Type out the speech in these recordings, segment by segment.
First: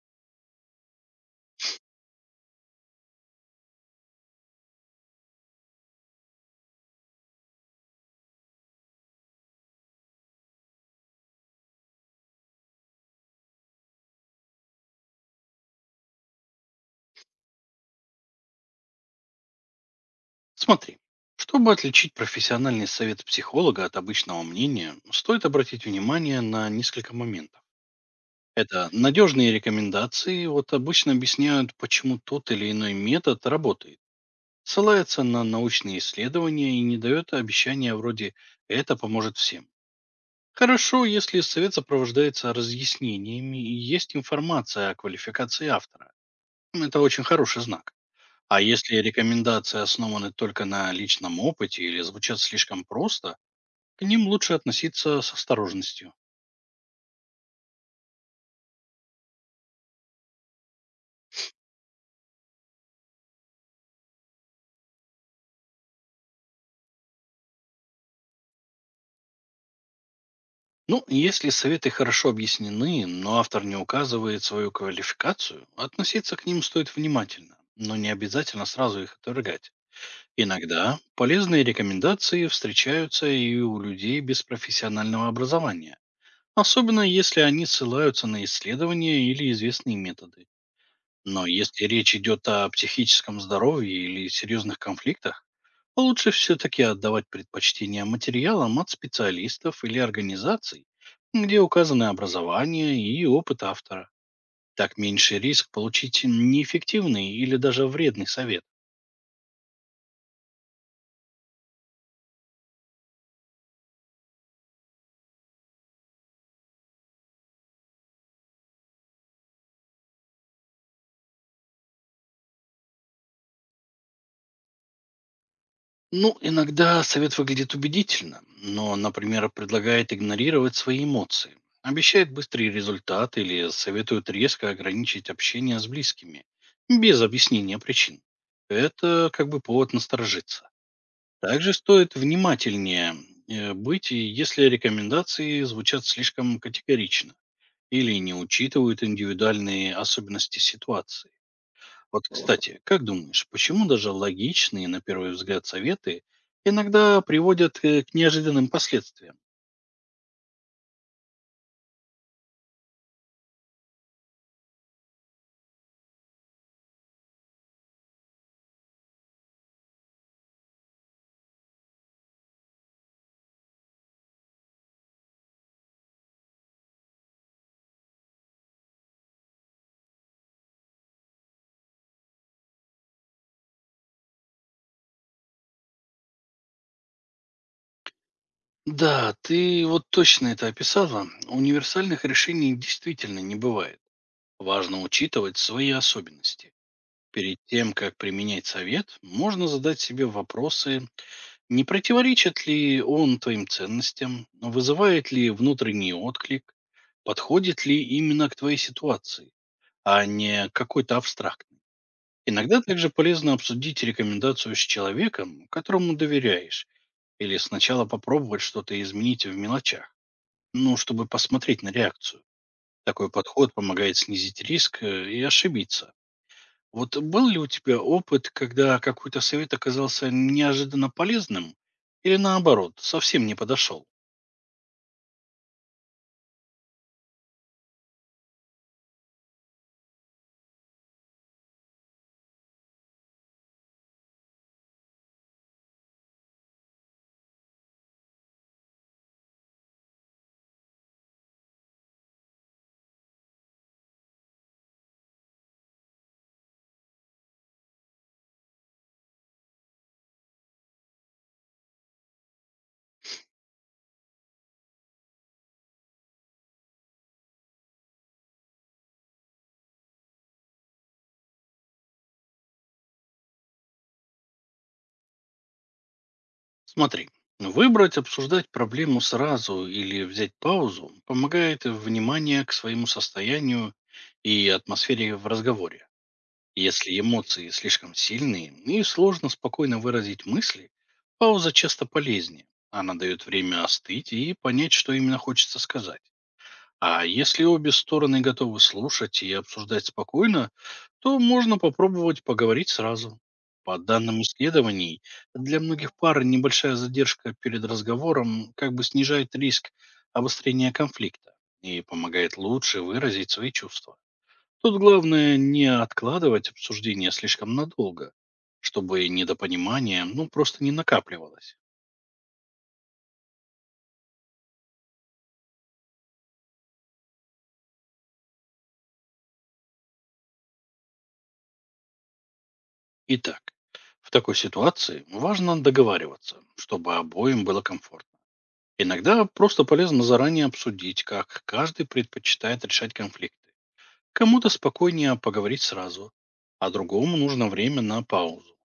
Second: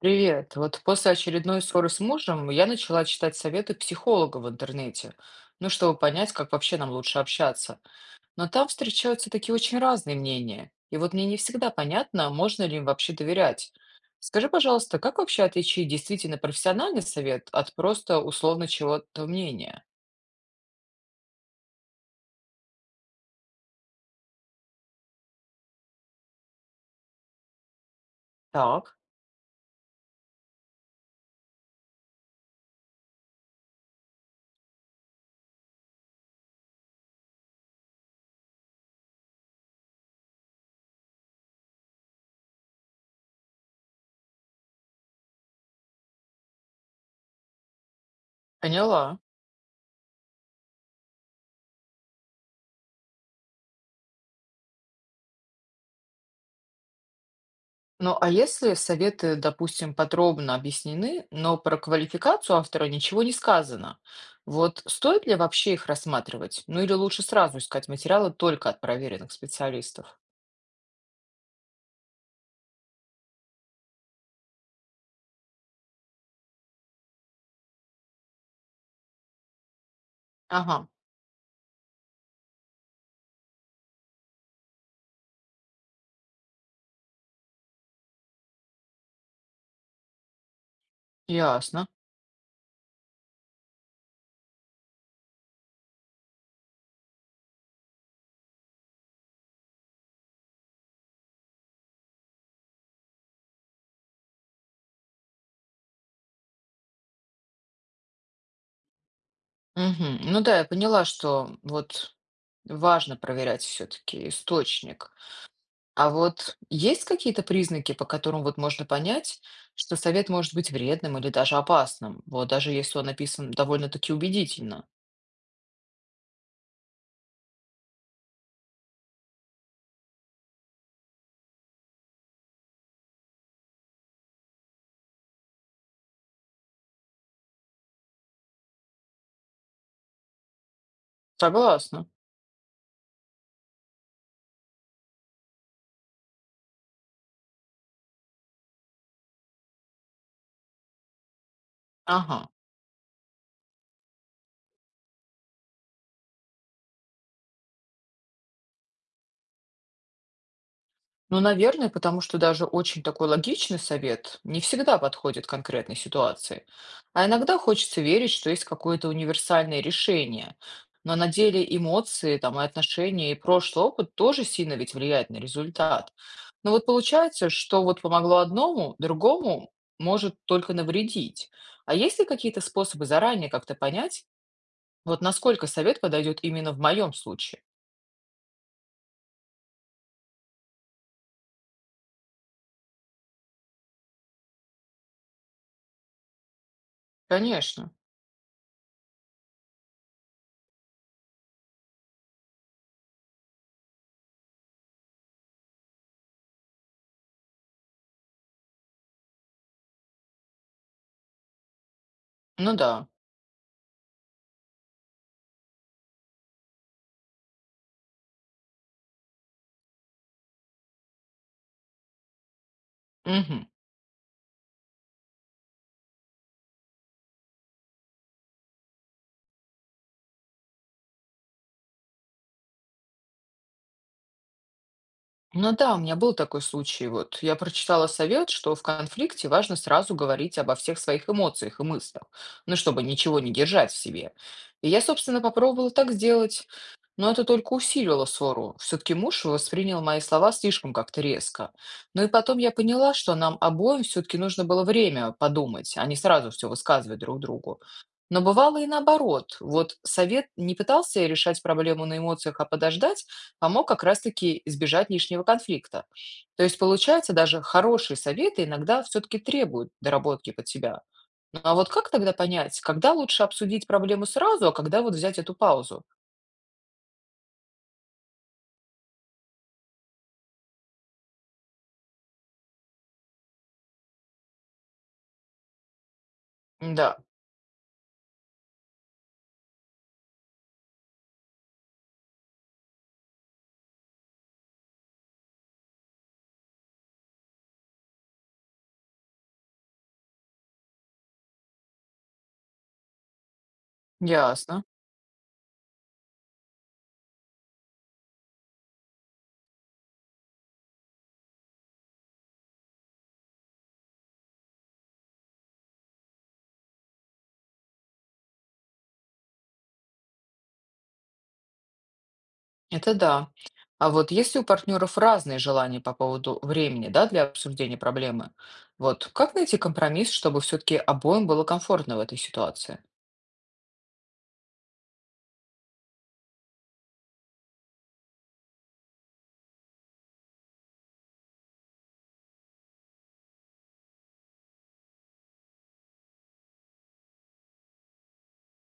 Привет. Вот после очередной ссоры с мужем я начала читать советы психолога в интернете, ну, чтобы понять, как вообще нам лучше общаться. Но там встречаются такие очень разные мнения. И вот мне не всегда понятно, можно ли им вообще доверять. Скажи, пожалуйста, как вообще отличить действительно профессиональный совет от просто условно чего-то мнения? Смотри, чтобы отличить профессиональный совет психолога от обычного мнения, стоит обратить внимание на несколько моментов. Это Так, надежные рекомендации вот обычно объясняют, почему тот или иной метод работает, ссылается на научные исследования и не дает обещания вроде «это поможет всем». Хорошо, если совет сопровождается разъяснениями и есть информация о квалификации автора. Это очень хороший знак. А если поняла. рекомендации основаны только на личном опыте или звучат слишком просто, к ним лучше относиться с осторожностью. Ну, а если советы, допустим, подробно объяснены, но про квалификацию автора ничего не сказано, вот стоит ли вообще их рассматривать? Ну или лучше сразу искать материалы только от проверенных специалистов? Ну, если советы хорошо объяснены, но автор не указывает свою квалификацию, относиться к ним стоит внимательно, но не обязательно сразу их отвергать. Ага, Иногда полезные рекомендации встречаются и у людей без профессионального образования, особенно если они ссылаются на исследования или известные методы. Но если ясно. речь идет о психическом здоровье или серьезных конфликтах, лучше все-таки отдавать предпочтение материалам от специалистов или организаций, где указаны образование и опыт автора. Так меньше риск получить неэффективный или даже вредный совет. Мгм. Ну да, я поняла, что вот важно проверять все-таки источник. А вот есть какие-то признаки, по которым вот можно понять, что совет может быть вредным или даже опасным, вот даже если он написан довольно-таки убедительно? Ну, иногда совет выглядит убедительно, но, например, предлагает игнорировать свои эмоции, обещает быстрые результаты или советует резко ограничить общение с близкими, без объяснения причин. Это как бы повод насторожиться. Также Согласна. стоит внимательнее быть, и если рекомендации звучат слишком категорично или не учитывают индивидуальные особенности ситуации. Вот, Ага. кстати, как думаешь, почему даже логичные, на первый взгляд, советы иногда приводят к неожиданным последствиям? Ну, наверное, потому что даже очень такой логичный совет не всегда подходит конкретной ситуации. А иногда хочется верить, что есть какое-то универсальное решение. Но на деле эмоции, там, и отношения, и прошлый опыт тоже сильно ведь влияет на результат. Но вот получается, что вот помогло одному, другому может только навредить. А есть ли какие-то способы заранее как-то понять, вот насколько совет подойдет именно в моем случае? Да, ты вот точно это описала. Универсальных решений действительно не бывает. Важно учитывать свои особенности. Перед тем, Конечно. как применять совет, можно задать себе вопросы, не противоречит ли он твоим ценностям, вызывает ли внутренний отклик, подходит ли именно к твоей ситуации, а не к какой-то абстракт. Ну Иногда также да. полезно обсудить рекомендацию с человеком, которому доверяешь, или сначала попробовать что-то изменить в мелочах, ну, чтобы посмотреть на реакцию. Такой Мгм. подход помогает снизить риск и ошибиться. Вот был ли у тебя опыт, когда какой-то совет оказался неожиданно полезным или наоборот, совсем не подошел? Ну да, у меня был такой случай. Вот я прочитала совет, что в конфликте важно сразу говорить обо всех своих эмоциях и мыслях, ну, чтобы ничего не держать в себе. И я, собственно, попробовала так сделать, но это только усилило ссору. Все-таки муж воспринял мои слова слишком как-то резко. Ну и потом я поняла, что нам обоим все-таки нужно было время подумать, а не сразу все высказывать друг другу. Но бывало и наоборот. Вот совет не пытался решать проблему на эмоциях, а подождать, помог как раз-таки избежать лишнего конфликта. То есть, получается, даже хорошие советы иногда все-таки требуют доработки под себя. Ну а вот как тогда понять, когда лучше обсудить проблему сразу, а когда вот взять эту паузу? Смотри, выбрать, обсуждать проблему сразу или взять паузу помогает внимание к своему состоянию и атмосфере в разговоре. Да, Если эмоции слишком сильные ну и сложно спокойно выразить мысли, пауза часто полезнее. Она дает время остыть и понять, что именно хочется сказать. А если обе стороны готовы слушать и обсуждать спокойно, то можно попробовать поговорить сразу. По данным ясно. исследований, для многих пар небольшая задержка перед разговором как бы снижает риск обострения конфликта и помогает лучше выразить свои чувства. Тут главное не откладывать обсуждение слишком надолго, чтобы недопонимание ну, просто не накапливалось. Это да. А вот если у партнеров разные желания по поводу времени, да, для обсуждения проблемы, вот как найти компромисс, чтобы все-таки обоим было комфортно в этой ситуации? Итак, в такой ситуации важно договариваться, чтобы обоим было комфортно. Иногда просто полезно заранее обсудить, как каждый предпочитает решать конфликты. Кому-то спокойнее поговорить сразу, а другому нужно время на паузу.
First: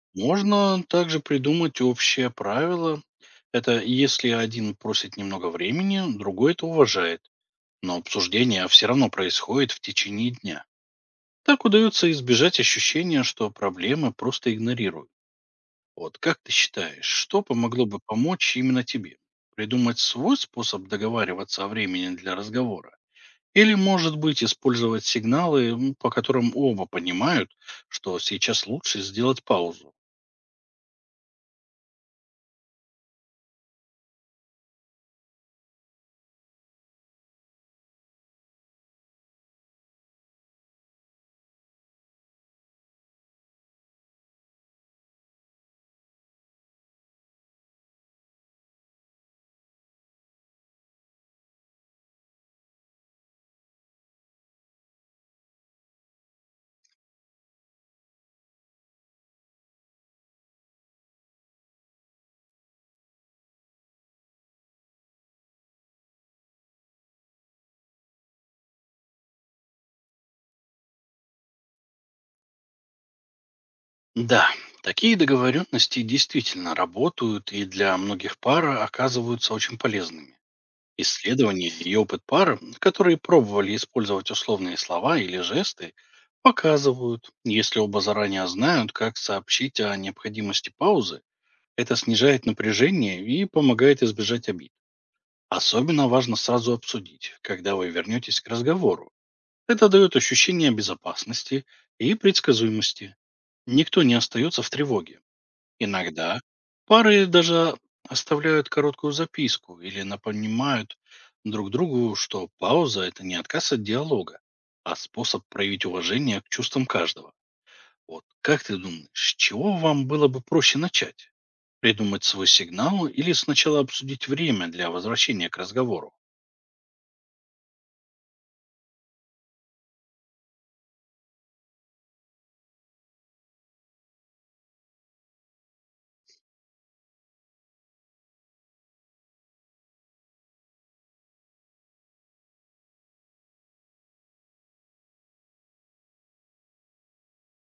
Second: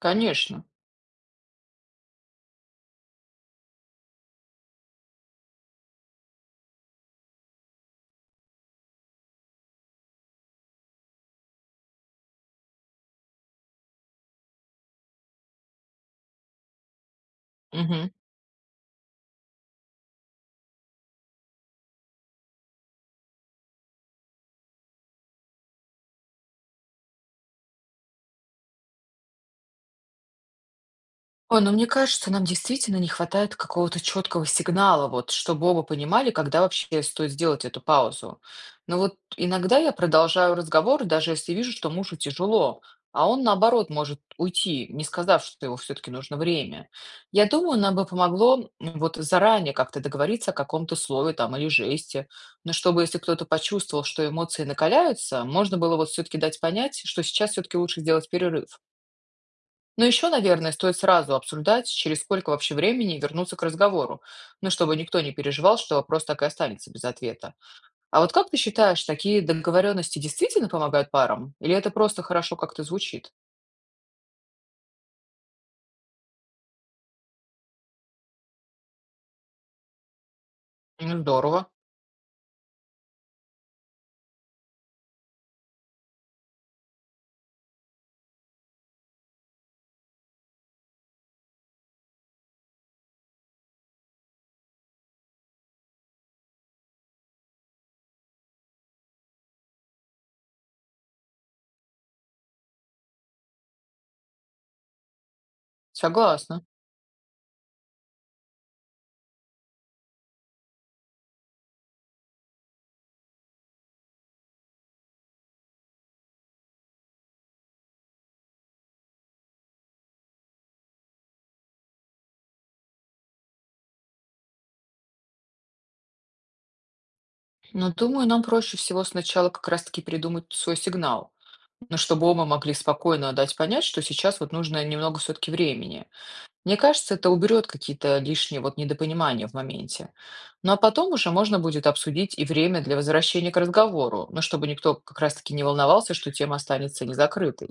Конечно. Можно также придумать общее правило. Это если один просит немного времени, другой это уважает но обсуждение все равно происходит в течение дня. Так удается избежать ощущения, что проблемы просто игнорируют. Вот как ты считаешь, что помогло бы Мгм. помочь именно тебе? Придумать свой способ договариваться о времени для разговора? Или, может быть, использовать сигналы, по которым оба понимают, что сейчас лучше сделать паузу? Ой, ну мне кажется, нам действительно не хватает какого-то четкого сигнала, вот, чтобы оба понимали, когда вообще стоит сделать эту паузу. Но вот иногда я продолжаю разговор, даже если вижу, что мужу тяжело, а он, наоборот, может уйти, не сказав, что его все-таки нужно время. Я думаю, нам бы помогло вот заранее как-то договориться о каком-то слове там или жесте, но чтобы, если кто-то почувствовал, что эмоции накаляются, можно было вот все-таки дать понять, что сейчас все-таки лучше сделать перерыв. Но еще, наверное, стоит сразу обсуждать, через сколько вообще времени вернуться к разговору, ну, чтобы никто не переживал, что вопрос так и останется без ответа. А вот как ты считаешь, такие договоренности действительно помогают парам? Или это просто хорошо как-то звучит? Да, такие договоренности действительно работают и для многих пар оказываются очень полезными. Ну, Исследования здорово. и опыт пар, которые пробовали использовать условные слова или жесты, показывают, если оба заранее знают, как сообщить о необходимости паузы, это снижает напряжение и помогает избежать обид. Особенно важно сразу обсудить, когда вы вернетесь к разговору. Это дает ощущение безопасности и предсказуемости. Никто не остается в тревоге. Иногда Согласна. пары даже оставляют короткую записку или напоминают друг другу, что пауза– это не отказ от диалога, а способ проявить уважение к чувствам каждого. Вот как ты думаешь, с чего вам было бы проще начать? Придумать свой сигнал или сначала обсудить время для возвращения к разговору? Но думаю, нам проще всего сначала как раз-таки придумать свой сигнал, но чтобы оба могли спокойно дать понять, что сейчас вот нужно немного все-таки времени. Мне кажется, это уберет какие-то лишние вот недопонимания в моменте. Ну а потом уже можно будет обсудить и время для возвращения к разговору, ну чтобы никто как раз-таки не волновался, что тема останется незакрытой.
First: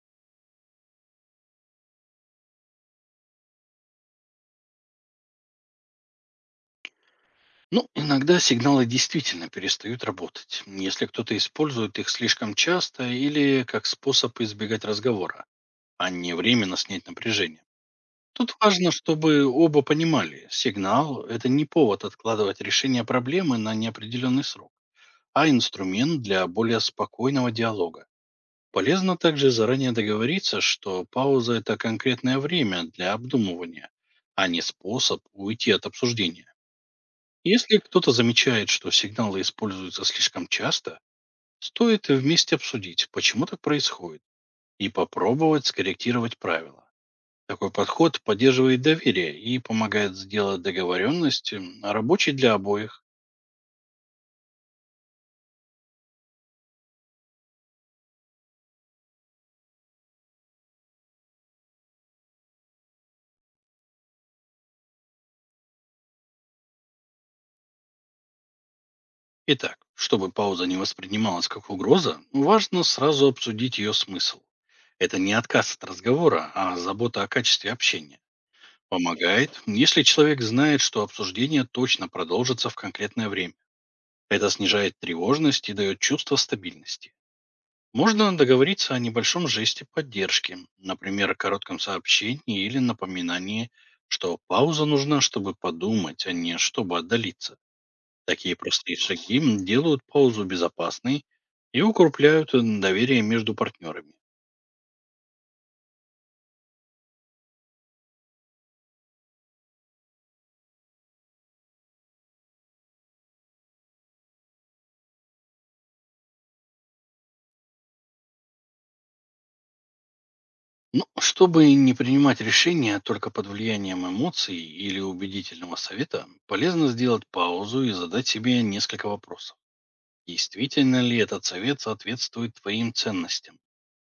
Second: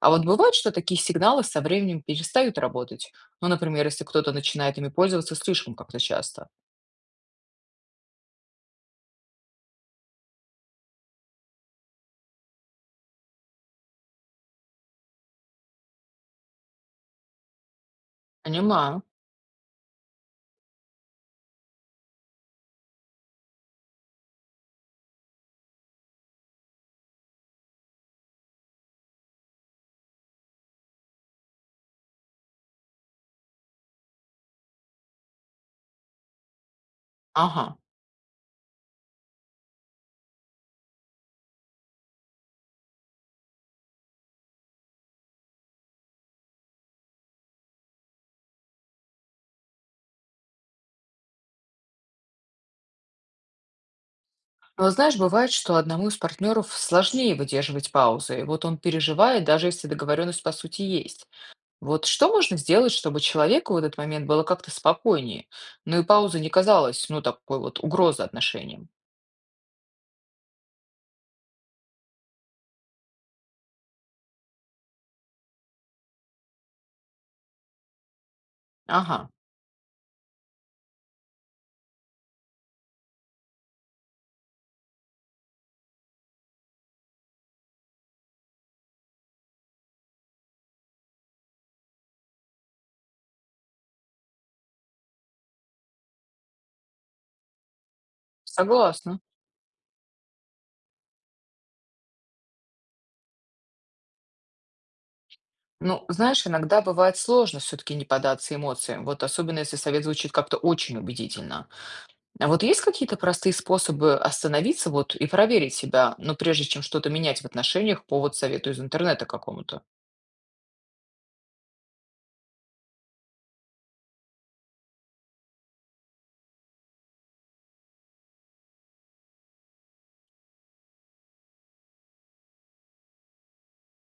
А вот бывает, что такие сигналы со временем перестают работать. Ну, например, если кто-то начинает ими пользоваться слишком как-то часто. Ну, иногда сигналы действительно перестают работать, если кто-то использует их слишком часто или как способ избегать разговора, а не временно снять напряжение. Тут важно, Понимаю. чтобы оба понимали, сигнал– это не повод откладывать решение проблемы на неопределенный срок, а инструмент для более спокойного диалога. Полезно также заранее договориться, что пауза– это конкретное время для обдумывания, а не способ уйти от обсуждения. Если Ага. кто-то замечает, что сигналы используются слишком часто, стоит вместе обсудить, почему так происходит, и попробовать скорректировать правила. Такой подход поддерживает доверие и помогает сделать договоренности рабочей для обоих. Но вот знаешь, бывает, что одному из партнеров сложнее выдерживать паузы. И вот он переживает, даже если договоренность по сути есть. Вот что можно сделать, чтобы человеку в этот момент было как-то спокойнее? Ну и пауза не казалась, ну, такой вот угрозой отношениям. Итак, чтобы пауза не воспринималась как угроза, важно сразу обсудить ее смысл. Это не отказ от разговора, а забота о качестве общения. Ага, Помогает, если человек знает, что обсуждение точно продолжится в конкретное время. Это снижает тревожность и дает чувство стабильности. Можно договориться о небольшом жесте поддержки, например, о коротком сообщении или напоминании, что пауза нужна, чтобы подумать, а не чтобы отдалиться. Такие простые согласна. шаги делают паузу безопасной и укрепляют доверие между партнерами. Ну, знаешь, иногда бывает сложно все-таки не поддаться эмоциям, вот особенно если совет звучит как-то очень убедительно. А вот есть какие-то простые способы остановиться вот и проверить себя, но прежде чем что-то менять в отношениях по вот совету из интернета какому-то? Ну, чтобы не принимать решения только под влиянием эмоций или убедительного совета, полезно сделать паузу и задать себе несколько вопросов. Действительно ли этот совет соответствует твоим ценностям?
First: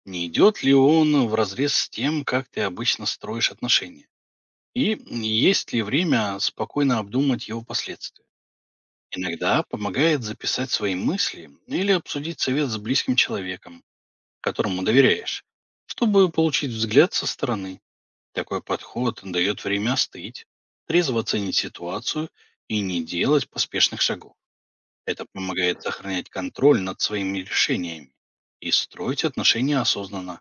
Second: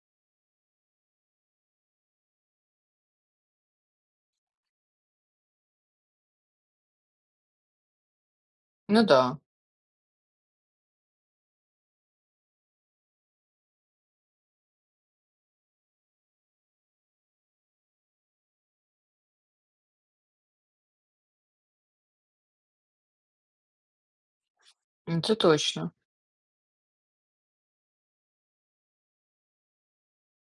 Не идет ли он вразрез с тем, как ты обычно строишь отношения? И есть ли время спокойно обдумать его последствия? Ну да, Иногда помогает записать свои мысли или обсудить совет с близким человеком, которому доверяешь, чтобы получить взгляд со стороны. Такой подход дает время остыть, трезво оценить ситуацию и не делать поспешных шагов. Это это помогает точно. сохранять контроль над своими решениями и строить отношения осознанно.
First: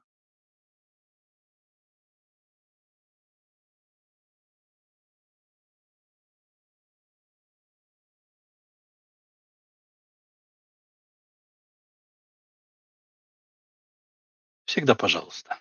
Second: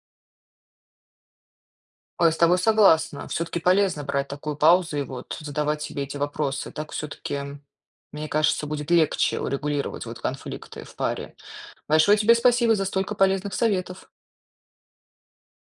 Ой, с тобой согласна. Все-таки полезно брать такую паузу и вот задавать себе эти вопросы. Так все-таки, мне кажется, будет легче урегулировать вот конфликты в паре. Большое тебе спасибо за столько полезных советов. Всегда пожалуйста.